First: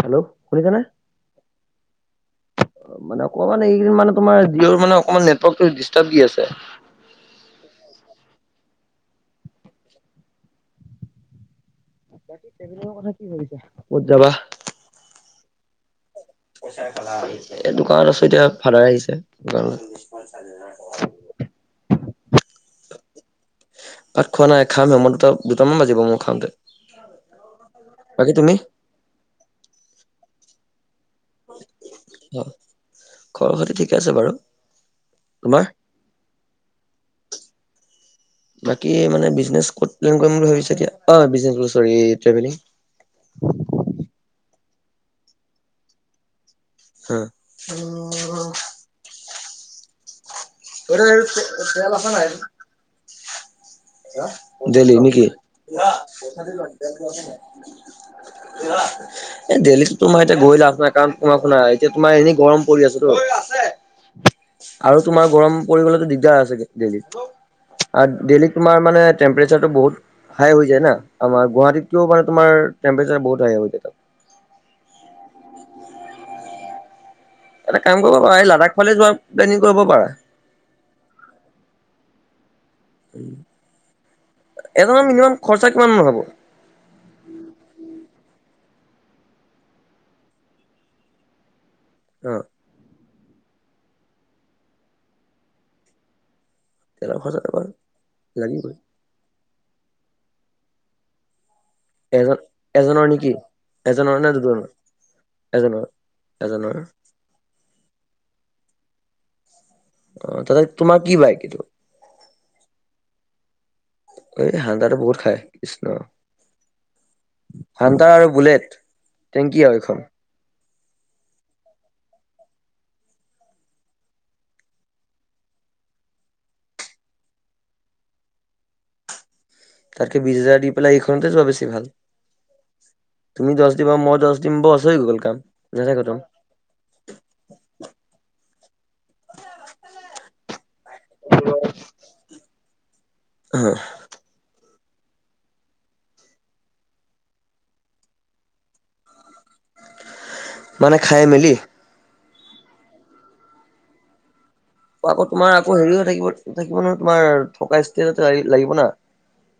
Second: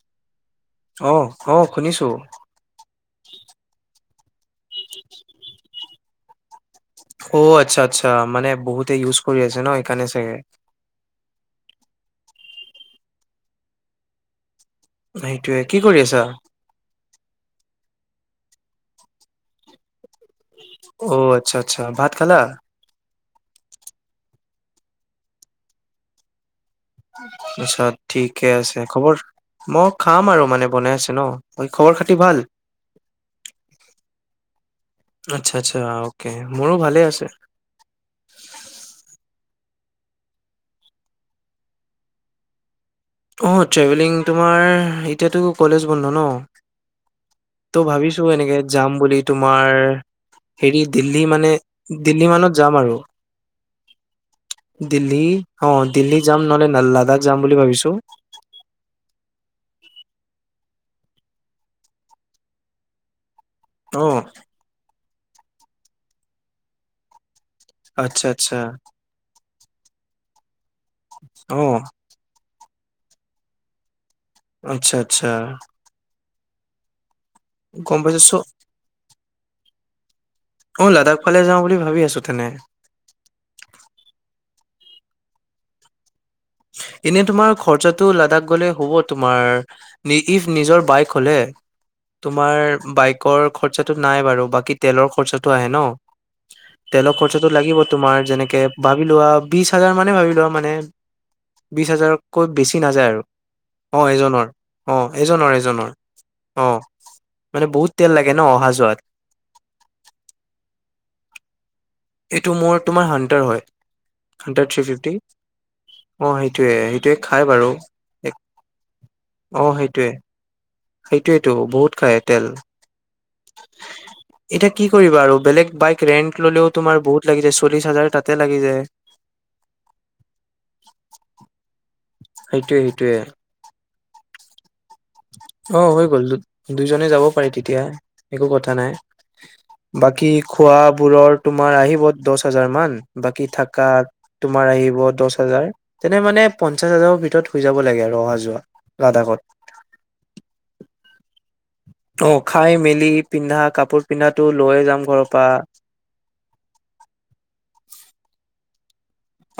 Hello! শুনিছা নে! অ, অ, শুনিছো। মানে অকমান এইকেইদিন মানে তোমাৰ জিঅ'ৰ মানে অকমান নেটৰ্কটো ডিছটাৰ্ব দি আছে। অ, আচ্ছা, আচ্ছা। মানে বহুতে ইউজ কৰি আছে ন, সেইকাৰণে চাগে। বাকী, ট্ৰেভেলিঙৰ কথা কি ভাবিছা? ক'ত যাবা? সেইটোৱে, কি কৰি আছা? এই দোকানত আছো এতিয়া, ফাদাৰ আহিছে দোকানত। অ, আচ্ছা, আচ্ছা। ভাত খালা? ভাত খোৱা নাই, খাম হে। মই দুটা-দুটামান বাজিব মোৰ খাওঁতে। [unintelligible] বাকী ঠিকে তুমি? আছে, খবৰ। মইও খাম আৰু বনাই আছে ন। বাকী, খবৰ-খাতি ভাল? অ' খবৰ খাতি ঠিকে আছে বাৰু। আচ্ছা, তোমাৰ? আচ্ছা। অ। মোৰো ভালে আছে। বাকী, মানে বিজনেছ ক'ত প্লেন কৰিম বুলি ভাবিছে এতিয়া? অ, বিজনেছ বোলে চৰি ট্ৰেভেলিং? অঁ, ট্ৰেভেলিং তোমাৰ, এতিয়াতো কলেজ বন্ধ ন! অ' ত', ভাবিছো এনেকে যাম বুলি তোমাৰ, হেৰি দিল্লী মানে, দিল্লী মানত যাম আৰু। [inaudible] দেল্লী নেকি! দিল্লী [unintelligible] অ', দিল্লী যাম নহ'লে লাডাখ যাম বুলি ভাবিছো এ, দেল্লীততো তোমাৰ এতিয়া গৈ লাভ নাই, কাৰণ তোমাৰ শুনা, এতিয়া তোমাৰ এনেই গৰম পৰি আছেতো। অ', আৰু তোমাৰ গৰম পৰিব গ'লেতো দিগদাৰ আছেগে দেল্হীত। আচ্ছা আৰু দেল্হীত আচ্ছা তোমাৰ মানে টেম্পাৰেচাৰটো বহুত হাই হৈ যায় না। আমাৰ অ'। গুৱাহাটীতকেও মানে তোমাৰ টেম্পৰেচাৰ বহুত হাই হৈ যায়। আচ্ছা, আচ্ছা। এটা কাম গম কৰিব পাইছো চ পাৰা, এই লাডাখ ফালে যোৱা প্লেনিং কৰিব পাৰা। অ, লাডাখ ফালে যাওঁ বুলি ভাবি আছো তেনে। [inaudible] এজনৰ মিনিমাম খৰচা কিমান মান হ'ব? এনে তোমাৰ খৰচাটো লাডাখ গ'লে হ'ব তোমাৰ [unintelligible] নিজৰ বাইক হ'লে তোমাৰ বাইকৰ খৰচাটো নাই বাৰু, বাকী তেলৰ খৰচাটো আহে ন! তেলৰ খৰচাটো লাগিব তোমাৰ, যেনেকে লাগিবই ভাবি লোৱা, বিশ হাজাৰ মানে ভাবি লোৱা, মানে বিশ হাজাৰতকৈ বেছি নাযায় এজন-এজনৰ আৰু নেকি! এজনৰ নে দুজনৰ, এজনৰ? অ এজনৰ। মানে বহুত তেল লাগে ন, অহা-যোৱাত! [unintelligible] তোমাৰ কি বাইক? এইটো মোৰ তোমাৰ হান্তাৰ হয়। [inaudible] এই হানড্ৰেড থ্ৰী হান্টাৰে ফিফটি বহুত খাই, কৃষ্ণ। অ সেইটোয়ে সেইটোয়ে খাই বাৰু হান্টাৰ আৰু এক- বুলেট টেংকি আৰু এইখন। সেইটোৱেতো বহুত খাই তেল। [inaudible] এতিয়া কি কৰিবা আৰু বেলেগ বাইক ৰেন্ট ললেও তোমাৰ বহুত লাগি যায়, চল্লিশ হাজাৰ তাতে লাগি যায়। তাতকে বিশ হাজাৰ দি পেলাই এইখনতে যোৱা বেছি ভাল। সেইটোৱে সেইটোৱে। তুমি দশ দিবা, মই দশ দিম বচ হৈ গ'ল। কাম অঁ নাথাকে হৈ গ'ল, খতম দু দুইজনে যাব পাৰি তেতিয়া, একো কথা নাই। বাকী খোৱা বোৰৰ তোমাৰ আহিব দশ হাজাৰ মান। বাকী থাকা। তোমাৰ আহিব দশ হাজাৰ, তেনে মানে পঞ্চাশ হাজাৰৰ ভিতৰত হৈ যাব লাগে আৰু অহা যোৱা লাডাখত। মানে খাই মেলি? অঁ, খাই মেলি পিন্ধা কাপোৰ পিন্ধাটো লৈয়ে যাম ঘৰৰ পা। অঁ হেৰিও থাকিব। থাকিব নহয় তোমাৰ থকা ষ্টেজ এটা লাগিব না।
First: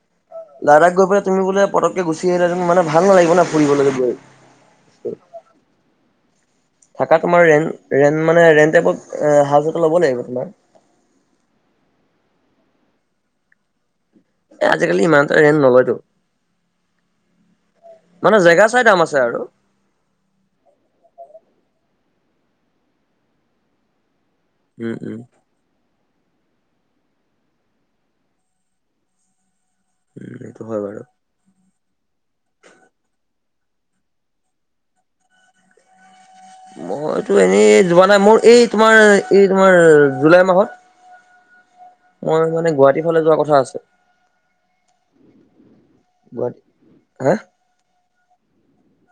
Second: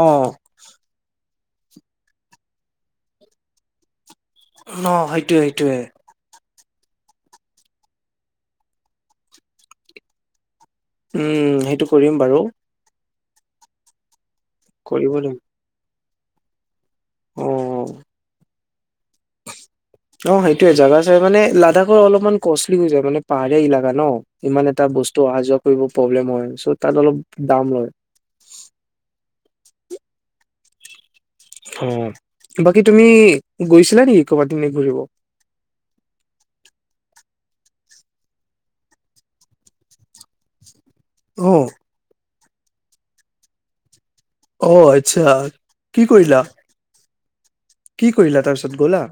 অঁ। লাডাখ গৈ পেলাই তুমি বোলে পতকে গুচি আহিলা, তুমি মানে ভাল নালাগিব না ফুৰিবলৈ গৈ। ন সেইটোৱে সেইটোৱে। থাকা তোমাৰ ৰেন ৰেন মানে ৰেণ্ট টাইপৰ হাউচ এটা ল'ব লাগিব তোমাৰ। উম, সেইটো কৰিম বাৰু। এ আজিকালি কৰিব ইমান এটা লাগিব ৰেণ্ট নলয়তো। অ। অ। মানে জেগা চাই দাম আছে আৰু। অঁ, সেইটোৱে জেগা চাই মানে লাডাখৰ অলপমান কষ্টলি হৈ যায় মানে পাহাৰীয়া ইলাকা হয় ন। ইমান এটা উম উম বস্তু অহা যোৱা কৰিব প্ৰব্লেম হয়, চ' তাত অলপ দাম লয়। উম' এইটো হয় বাৰু। অঁ, বাকী তুমি গৈছিলা নেকি ক'ৰবাত ইনে ঘূৰিব? মইতো এনেই যোৱা নাই, মোৰ এই তোমাৰ এই তোমাৰ জুলাই মাহত। অঁ। মই মানে গুৱাহাটীৰ ফালে যোৱা কথা আছে। অঁ আচ্ছা, কি কৰিলা? গুৱাহাটী হা। কি কৰিলা তাৰপিছত গ'লা?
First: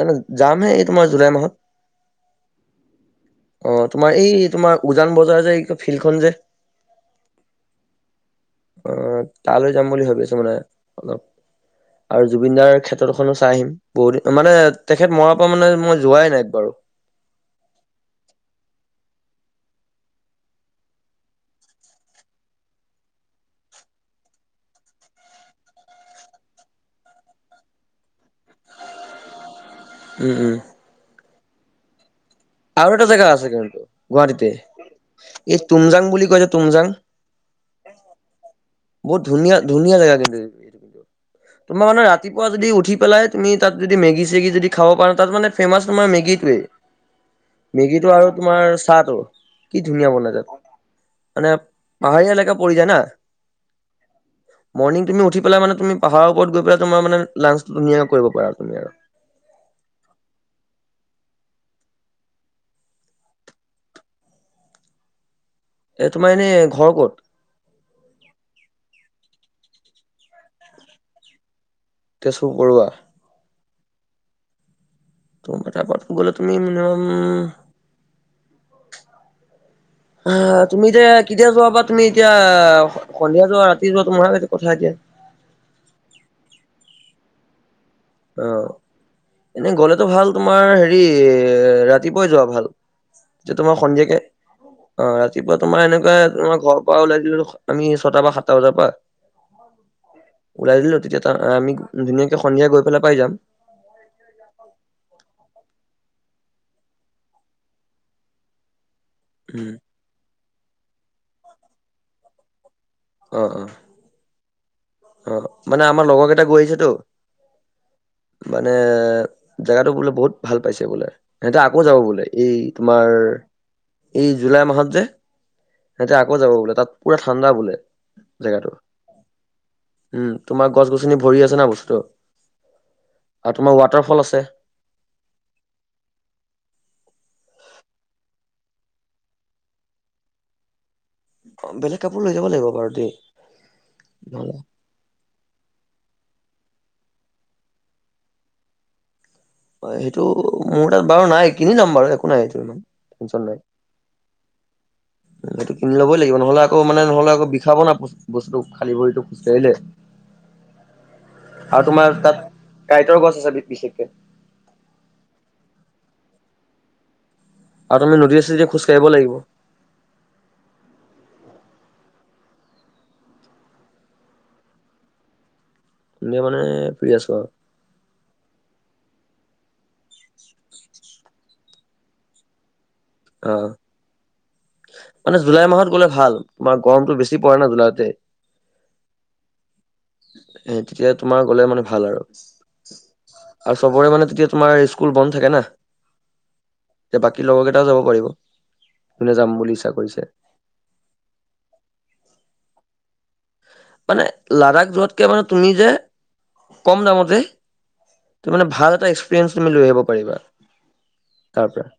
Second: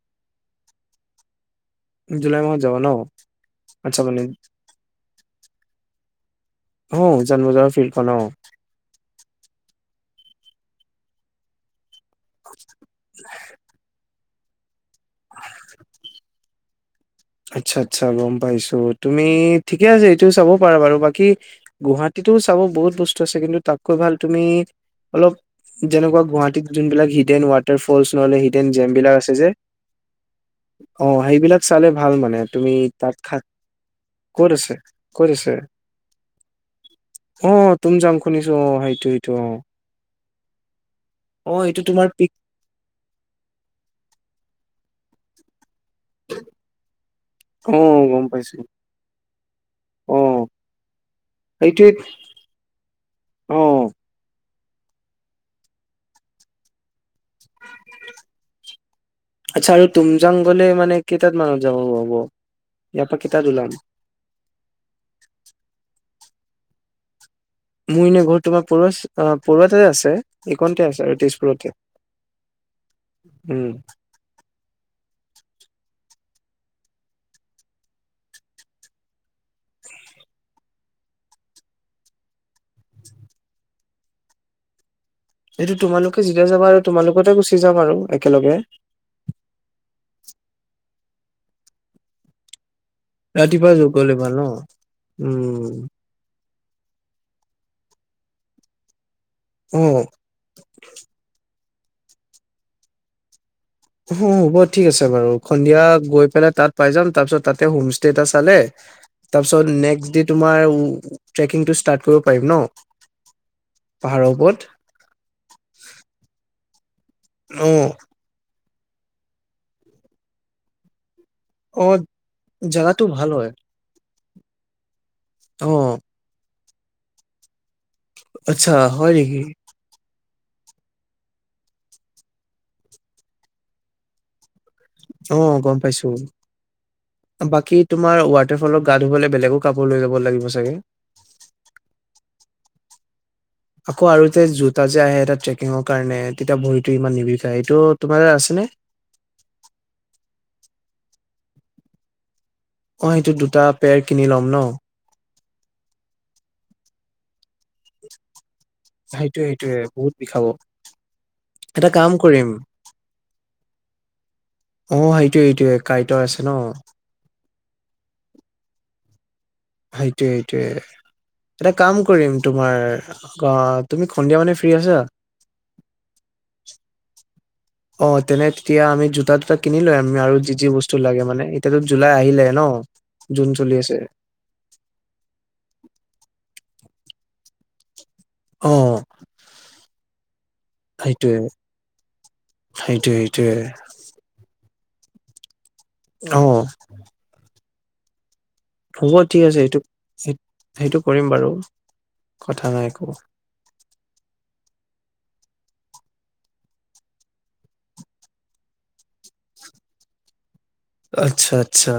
নাই নাই যামহে এই তোমাৰ জুলাই মাহত। জুলাই মাহত যাবা ন, অ আচ্ছা তোমাৰ মানে এই তোমাৰ উজান বজাৰ যে এই ফিল্ডখন যে, অঁ, উজান বজাৰৰ ফিল্ডখন অঁ। অঁ, তালৈ যাম বুলি ভাবি আছোঁ মানে অলপ। আৰু জুবিন দাৰ ক্ষেত্ৰতখনো চাই আহিম বহুত দিন মানে তেখেত মৰাৰ পা মানে মই যোৱাই নাই একবাৰু। আচ্ছা আচ্ছা গম পাইছোঁ তুমি ঠিকে আছে, এইটো চাব পাৰা বাৰু বাকী গুৱাহাটীতো চাব বহুত বস্তু আছে কিন্তু তাতকৈ ভাল তুমি অলপ যেনেকুৱা গুৱাহাটীত যোনবিলাক হিডেন ৱাটাৰ ফলচ নহ'লে হিডেন জেম বিলাক আছে যে, উম উম। অঁ, সেইবিলাক চালে ভাল মানে। তুমি আৰু এটা তাত জেগা খা আছে কিন্তু ক'ত গুৱাহাাটীতে আছে? ক'ত আছে? এই তুমজাং বুলি কৈ যে তুমজাং। অ' তুমজাং শুনিছো অ' সেইটো বহুত সেইটো ধুনীয়া অ'। ধুনীয়া জেগা কিন্তু সেইটো। অ' এইটো তোমাৰ মানে পিক যদি উঠি পেলাই তুমি তাত যদি মেগি চেগি যদি খাব পৰা, তাত মানে ফেমাচ তোমাৰ মেগীটোৱে। অ' মেগীটো গম আৰু পাইছো তোমাৰ চাহ টো, কি ধুনীয়া বনাই অ' তাত। মানে, সেইটোৱে পাহাৰীয়া এলেকা পৰি যায় না। অ' মৰ্নিং তুমি উঠি পেলাই মানে তুমি পাহাৰৰ ওপৰত গৈ পেলাই তোমাৰ মানে লাঞ্চ ধুনাকৈ কৰিব পাৰা তুমি আৰু। আচ্ছা আৰু তুমজাং গ'লে মানে কেইটাত মানত যাব হ'ব ইয়াৰপা কেইটাত মানত ওলাম। এ তোমাৰ এনে ঘৰ ক'ত? মোৰ এনে ঘৰ তোমাৰ পৰৱা পৰোৱাতে আছে, এইকণতে আছে আৰু তেজপুৰতে। তেজপুৰ পৰোৱা? উম। তোমালোকৰ তাৰ পৰা গ'লে মিনিমাম অ', তুমি এতিয়া কেতিয়া যোৱা বা তুমি এতিয়া সন্ধিয়া যোৱা, ৰাতি যোৱা তোমাৰ কথা এতিয়া। এইটো তোমালোকে যেতিয়া যাবা আৰু তোমালোকৰ লগতে গুচি যাম আৰু। একেলগে অ', এনেই গ'লেতো ভাল তোমাৰ হেৰি ৰাতিপুৱাই যোৱা ভাল। এতিয়া ৰাতিপুৱা তোমাৰ য- গলে সন্ধিয়াকে, ভাল ন অ', ৰাতিপুৱা উম তোমাৰ এনেকুৱা তোমাৰ ঘৰ পৰা ওলাই দিলো আমি ছটা বা সাতটা বজাৰ পা অ ওলাই দিলো তেতিয়া আমি ধুনীয়াকে সন্ধিয়া গৈ পেলাই পাই যাম। অ', হ'ব ঠিক আছে বাৰু, সন্ধিয়া গৈ পেলাই তাত পাই যাম তাৰপিছত তাতে হ'ম ষ্টে এটা চালে তাৰপিছত উম নেক্সট ডে' তোমাৰ ট্ৰেকিংটো ষ্টাট কৰিব পাৰিম ন? অ', অ'। পাহাৰ ওপৰত। অ', মানে আমাৰ লগৰ কেইটা গৈ আহিছেটো। ও'। মানে জেগটো বোলে বহুত ভাল পাইছে বোলে। সিহঁতে আকৌ অ যাব বোলে, এই জাগাটো তোমাৰ ভাল হয় এই জুলাই মাহত যে অ সিহঁতে আকৌ যাব বোলে, তাত পুৰা ঠাণ্ডা বোলে। জেগাটো। আচ্ছা হয় নেকি? উম, তোমাৰ গছ গছনি ভৰি আছে না বস্তুটো, আৰু তোমাৰ ৱাটাৰ ফ'ল আছে। অ', গ'ম পাইছোঁ। বাকী তোমাৰ ৱাটাৰ ফ'লত গা ধুবলৈ বেলেগো কাপোৰ লৈ যাব লাগিব চাগে? অ', বেলেগ কাপোৰ লৈ যাব লাগিব বাৰু দেই। আকৌ আৰু যে নহ'লে জোত তা যে আহে এটা ট্ৰেকিঙৰ কাৰণে, তেতিয়া ভৰিটো ইমান নিবিখাই, এইটো তোমাৰ আছে নে? হয়, সেইটো মোৰ তাত বাৰু নাই কিনি ল'ম বাৰু একো নাই সেইটো ইমান। অ', সইটো টেনচন দুটা পেয়াৰ কিনি ল'ম ন? এইটো কিনি ল'বই লাগিব, নহ'লে আকৌ মানে নহ'ল আকৌ বিষাব না বস্তুটো। খালী ভৰিটো সেইটোয়ে খোজকাঢ়িলে। সেইটোয়ে বহুত বিষাব আৰু এটা কাম তোমাৰ তাত কৰিম কাইটৰ গছ আছে বিশেষকে। অ', সেইটোয়ে এইটোয়ে কাইটৰ আছে ন? আৰু তাতে নদীয়ে চদীয়ে খোজ কৰিব লাগিব। সেটোয়ে সেটোয়ে। এটা কাম কৰিম তোমাৰ অ', তুমি সন্ধিয়া মানে ফ্ৰী আছা? সন্ধিয়া মানে ফ্ৰী আছো আৰু। অ', তেনে তেতিয়া আমি জোতা টোতা কিনি লৈ আহিম আমি আৰু যি যি বস্তু লাগে মানে। এতিয়াতো জুলাই আহিলে ন, জুন অ'। চলি আছে। মানে জুলাই মাহত গ'লে ভাল তোমাৰ গৰমটো বেছি পৰে না জুলাইতে। এ অ তেতিয়া সেইটোয়ে তোমাৰ গ'লে মানে ভাল আৰু। সেইটোয়ে সেইটোয়ে আৰু চবৰে মানে তেতিয়া তোমাৰ স্কুল বন্ধ থাকে না। অ'। এ বাকী লগৰ কেইটাও যাব পাৰিব। হ'ব যোনে ঠিক যাম আছে বুলি সেইটো ইচ্ছা কৰিছে সেই সেইটো কৰিম বাৰু কথা নাই একো। মানে লাডাখ যোৱাতকে মানে তুমি যে কম দামতেই তুমি মানে ভাল এটা এক্সপেৰিয়েঞ্চ তুমি লৈ আহিব পাৰিবা। আচ্ছা তাৰ পৰা আচ্ছা,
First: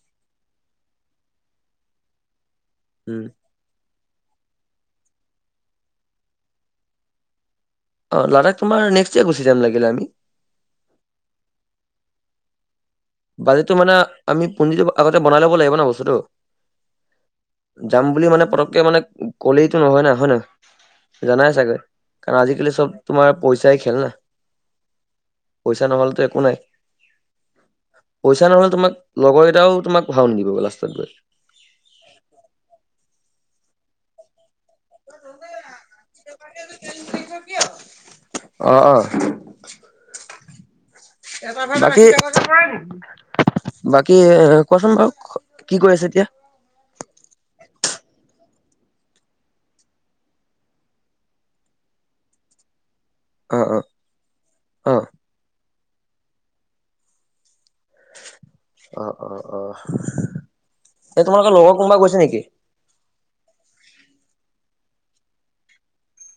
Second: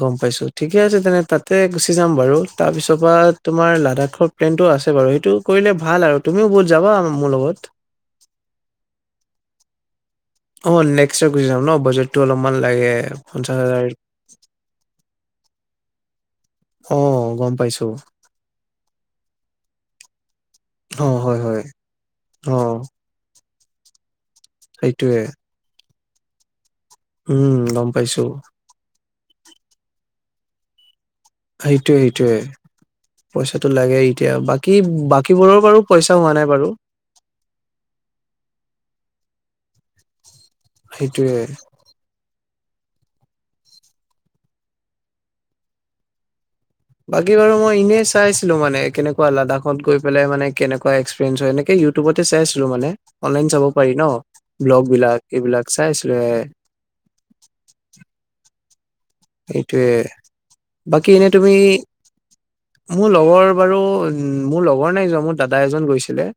গম পাইছো ঠিকে আছে তেনে তাতে গুচি যাম বাৰু। তাৰপিছৰপৰা উম তোমাৰ লাডাখৰ প্লেনটো আছে বাৰু সেইটো কৰিলে ভাল আৰু তুমিও বহুত যাবা মোৰ লগত। অ', লাডখ তোমাৰ নেক্সট ইয়েৰ গুচি যাম লাগিলে আমি। অ', নেক্সট ইয়েৰ গুচি যাম ন, বাজেটটো অলপমান লাগে। পঞ্চাশ বাজেটটো হাজাৰ মানে আমি পুজিটো আগতে বনাই ল'ব লাগিব ন বস্তুটো। অ'। গম পাইছো যাম বুলি মানে পতককে মানে ক'লেইতো নহয় না হয়নাই। অ হয় জানাই হয় চাগৈ কাৰণ অ আজিকালি চব তোমাৰ পইচাই খেল না। সেইটোয়ে। পইচা নহলেতো একো নাই। উম গম পাইছো পইচা নহলে তোমাক লগৰকেইটাও তোমাক ভাও নিদিব গৈ লাষ্টত গৈ। সেইটোয়ে সেইটোয়ে, পইচাটো লাগে এতিয়া বাত কি বাকীবোৰৰ বাৰু পইচা হোৱা নাই বাৰু। অহ অহ। সেইটোয়ে। বাকী বাকী কোৱাচোন বাৰু কি কৰি আছা এতিয়া? বাকী বাৰু মই এনে চাইছিলো মানে কেনেকুৱা লাডাখত গৈ পেলাই মানে কেনেকুৱা এক্সপেৰিয়েঞ্চ হয় এনেকে ইউ তুবতে চাইছিলোঁ মানে অনলাইন চাব অ', অ', পাৰি ন, ব্লগ অ', বিলাক এইবিলাক চাই আছিলো এ অ' অ' অ' এইটোয়ে বাকী এ এনে তুমি তোমালোকৰ লগৰ কোনোবা গৈছে নেকি? মোৰ লগৰ বাৰু উম মোৰ লগৰ নাই যোৱা মোৰ দাদা এজন গৈছিলে।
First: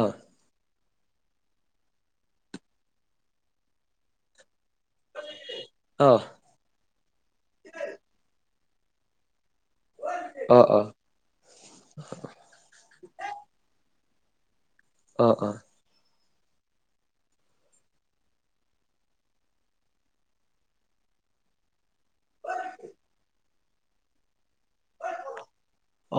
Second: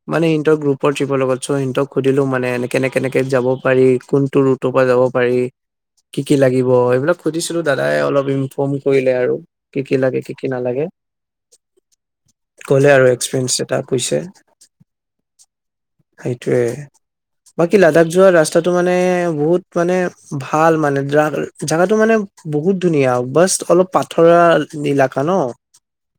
অ', মানে ইণ্টাৰ গ্ৰুপ। ট্ৰিপৰ লগত চ সিহতক সুধিলো মানে এনে কেনে কেনেকে যাব পাৰি কোনটো ৰুটৰ পৰা যাব পাৰি। কি অ', কি লাগিব এইবিলাক সুধিছিলো দাদাই অলপ ইনফৰ্ম কৰিলে আৰু কি কি লাগে কি কি অ', নালাগে অ', ক'লে আৰু এক্সপিৰিয়েঞ্চ এটা কৈছে। অ', অ'। সেইটোৱে। বাকী লাডাখ যোৱাৰ ৰাস্তাটো মানে বহুত মানে ভাল মানে। জাগাটো মানে বহুত ধুনীয়া বাচ অলপ পাথৰুৱা এলেকা ন।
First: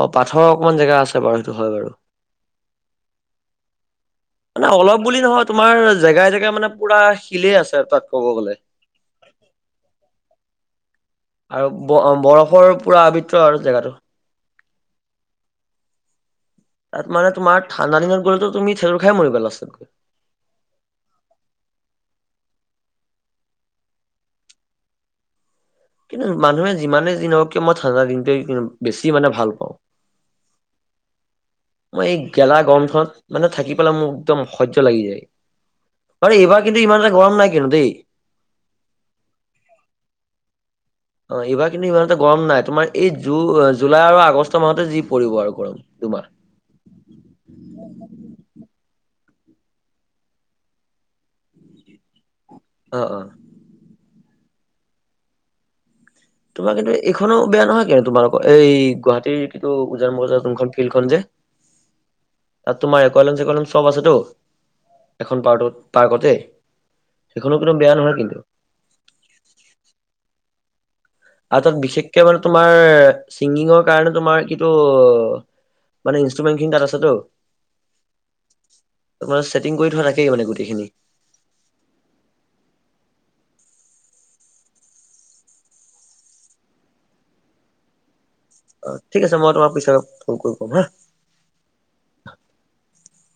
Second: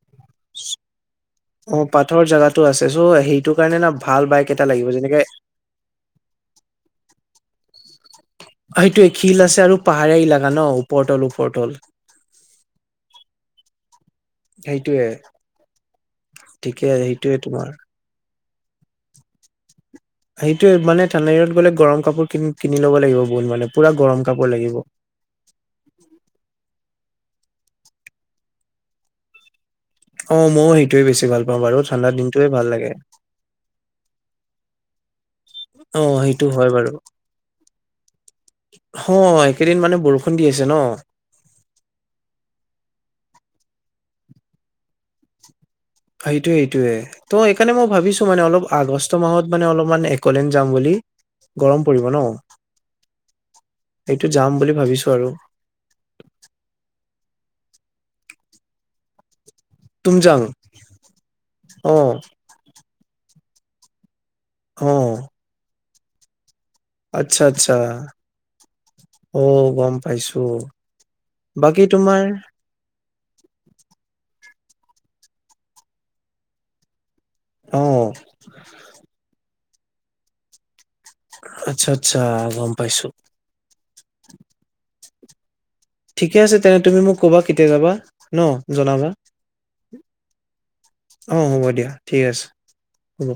অ', পাথৰৰ অকমান জেগা আছে। বাৰু সেইটো হয় অ', বাৰু। পাথৰ জেগাতো আছে চ' সেইটো কাৰণে না ভাল বাইক এটা মানে লাগিব অলপ যেনেকে বুলি নহয় তোমাৰ জেগাই জেগাই মানে পুৰা শিলেই আছে তাত কব গলে। অ', সেইটোৱে শিল আছে আৰু পাহাৰীয়া ইলাকা ন ওপৰ তল উ আৰু ব-বৰফৰ পুৰা আবিত্ৰ আৰু জেগাটো। সেইটোয়ে ঠিকে তাত মানে সেইটোয়ে তোমাৰ ঠাণ্ডা দিনত গ'লেতো তুমি থেৰু খাই মৰিব লাষ্টত। সেইটোৱে মানে ঠাণ্ডা দিনত গ'লে গৰম কাপোৰ কিন কিনি লব লাগিব বহুত মানে পুৰা গৰম কাপোৰ লাগিব। কিন্তু মানুহে যিমানেই যি নহওঁক কিয় মই ঠাণ্ডা দিনটোৱে বেছি মানে ভাল পাওঁ। অ', ময়ো সেইটোৱে বেছি ভাল পাওঁ বাৰু মই ঠাণ্ডা এই দিনটোয়ে গেলা ভাল গৰম লাগে খনত মানে থাকি পেলাই মোৰ একদম অসহ্য লাগি যায়। অ সেইটো এইবাৰ হয় কিন্তু বাৰু ইমান এটা গৰম নাই কিন্তু দেই। অ', এইকেইদিন মানে বৰষুণ দি আছে ন। অ', এইবাৰ কিন্তু ইমান এটা গৰম নাই, তোমাৰ এই জু জুলাই আৰু আগষ্ট মাহতে যি পৰিব আৰু গৰম দুমা সেইটো সেইটোয়ে, টো সেইকৰণে মই ভাবিছো মানে অলপ আগষ্ট মাহত মানে অলপমান একলেন যাম বুলি, গৰম পৰিব ন, অ অ এইটো যাম বুলি ভাবিছো আৰু তোমাৰ কিন্তু এইখনো বেয়া নহয় কিন্তু তোমালোকৰ এই গুৱাহাটীৰ- এইটো উজান তুমজাং বজাৰৰ যোনখন ফিল্ড খন যে, অ তাত তোমাৰ একলেন চেকলেন চব আছেতো অ এখন পাৰ্টত পাৰ্কতে, আচ্ছা সেইখনো আচ্ছা কিন্তু বেয়া নহয় কিন্তু অ গম পাইছো আৰু তাত বাকী তোমাৰ বিশেষকে মানে তোমাৰ চিংগিঙৰ কাৰণে তোমাৰ কিন্তু - মানে ইনষ্ট্ৰুমেণ্ট খিনি তাত আছে তু অ তাত মানে চেটিং কৰি থোৱা থাকেই মানে গোটেইখিনি আচ্ছা আচ্ছা গম পাইছো, ঠিকে আছে তেনে তুমি মোক ক'বা কেতিয়া যাবা, ন অ জনাবা ঠিক আছে মই তোমাক পিছত ফোন কৰি ক'ম হা, অ হ'ব দিয়া ঠিক আছে হ'ব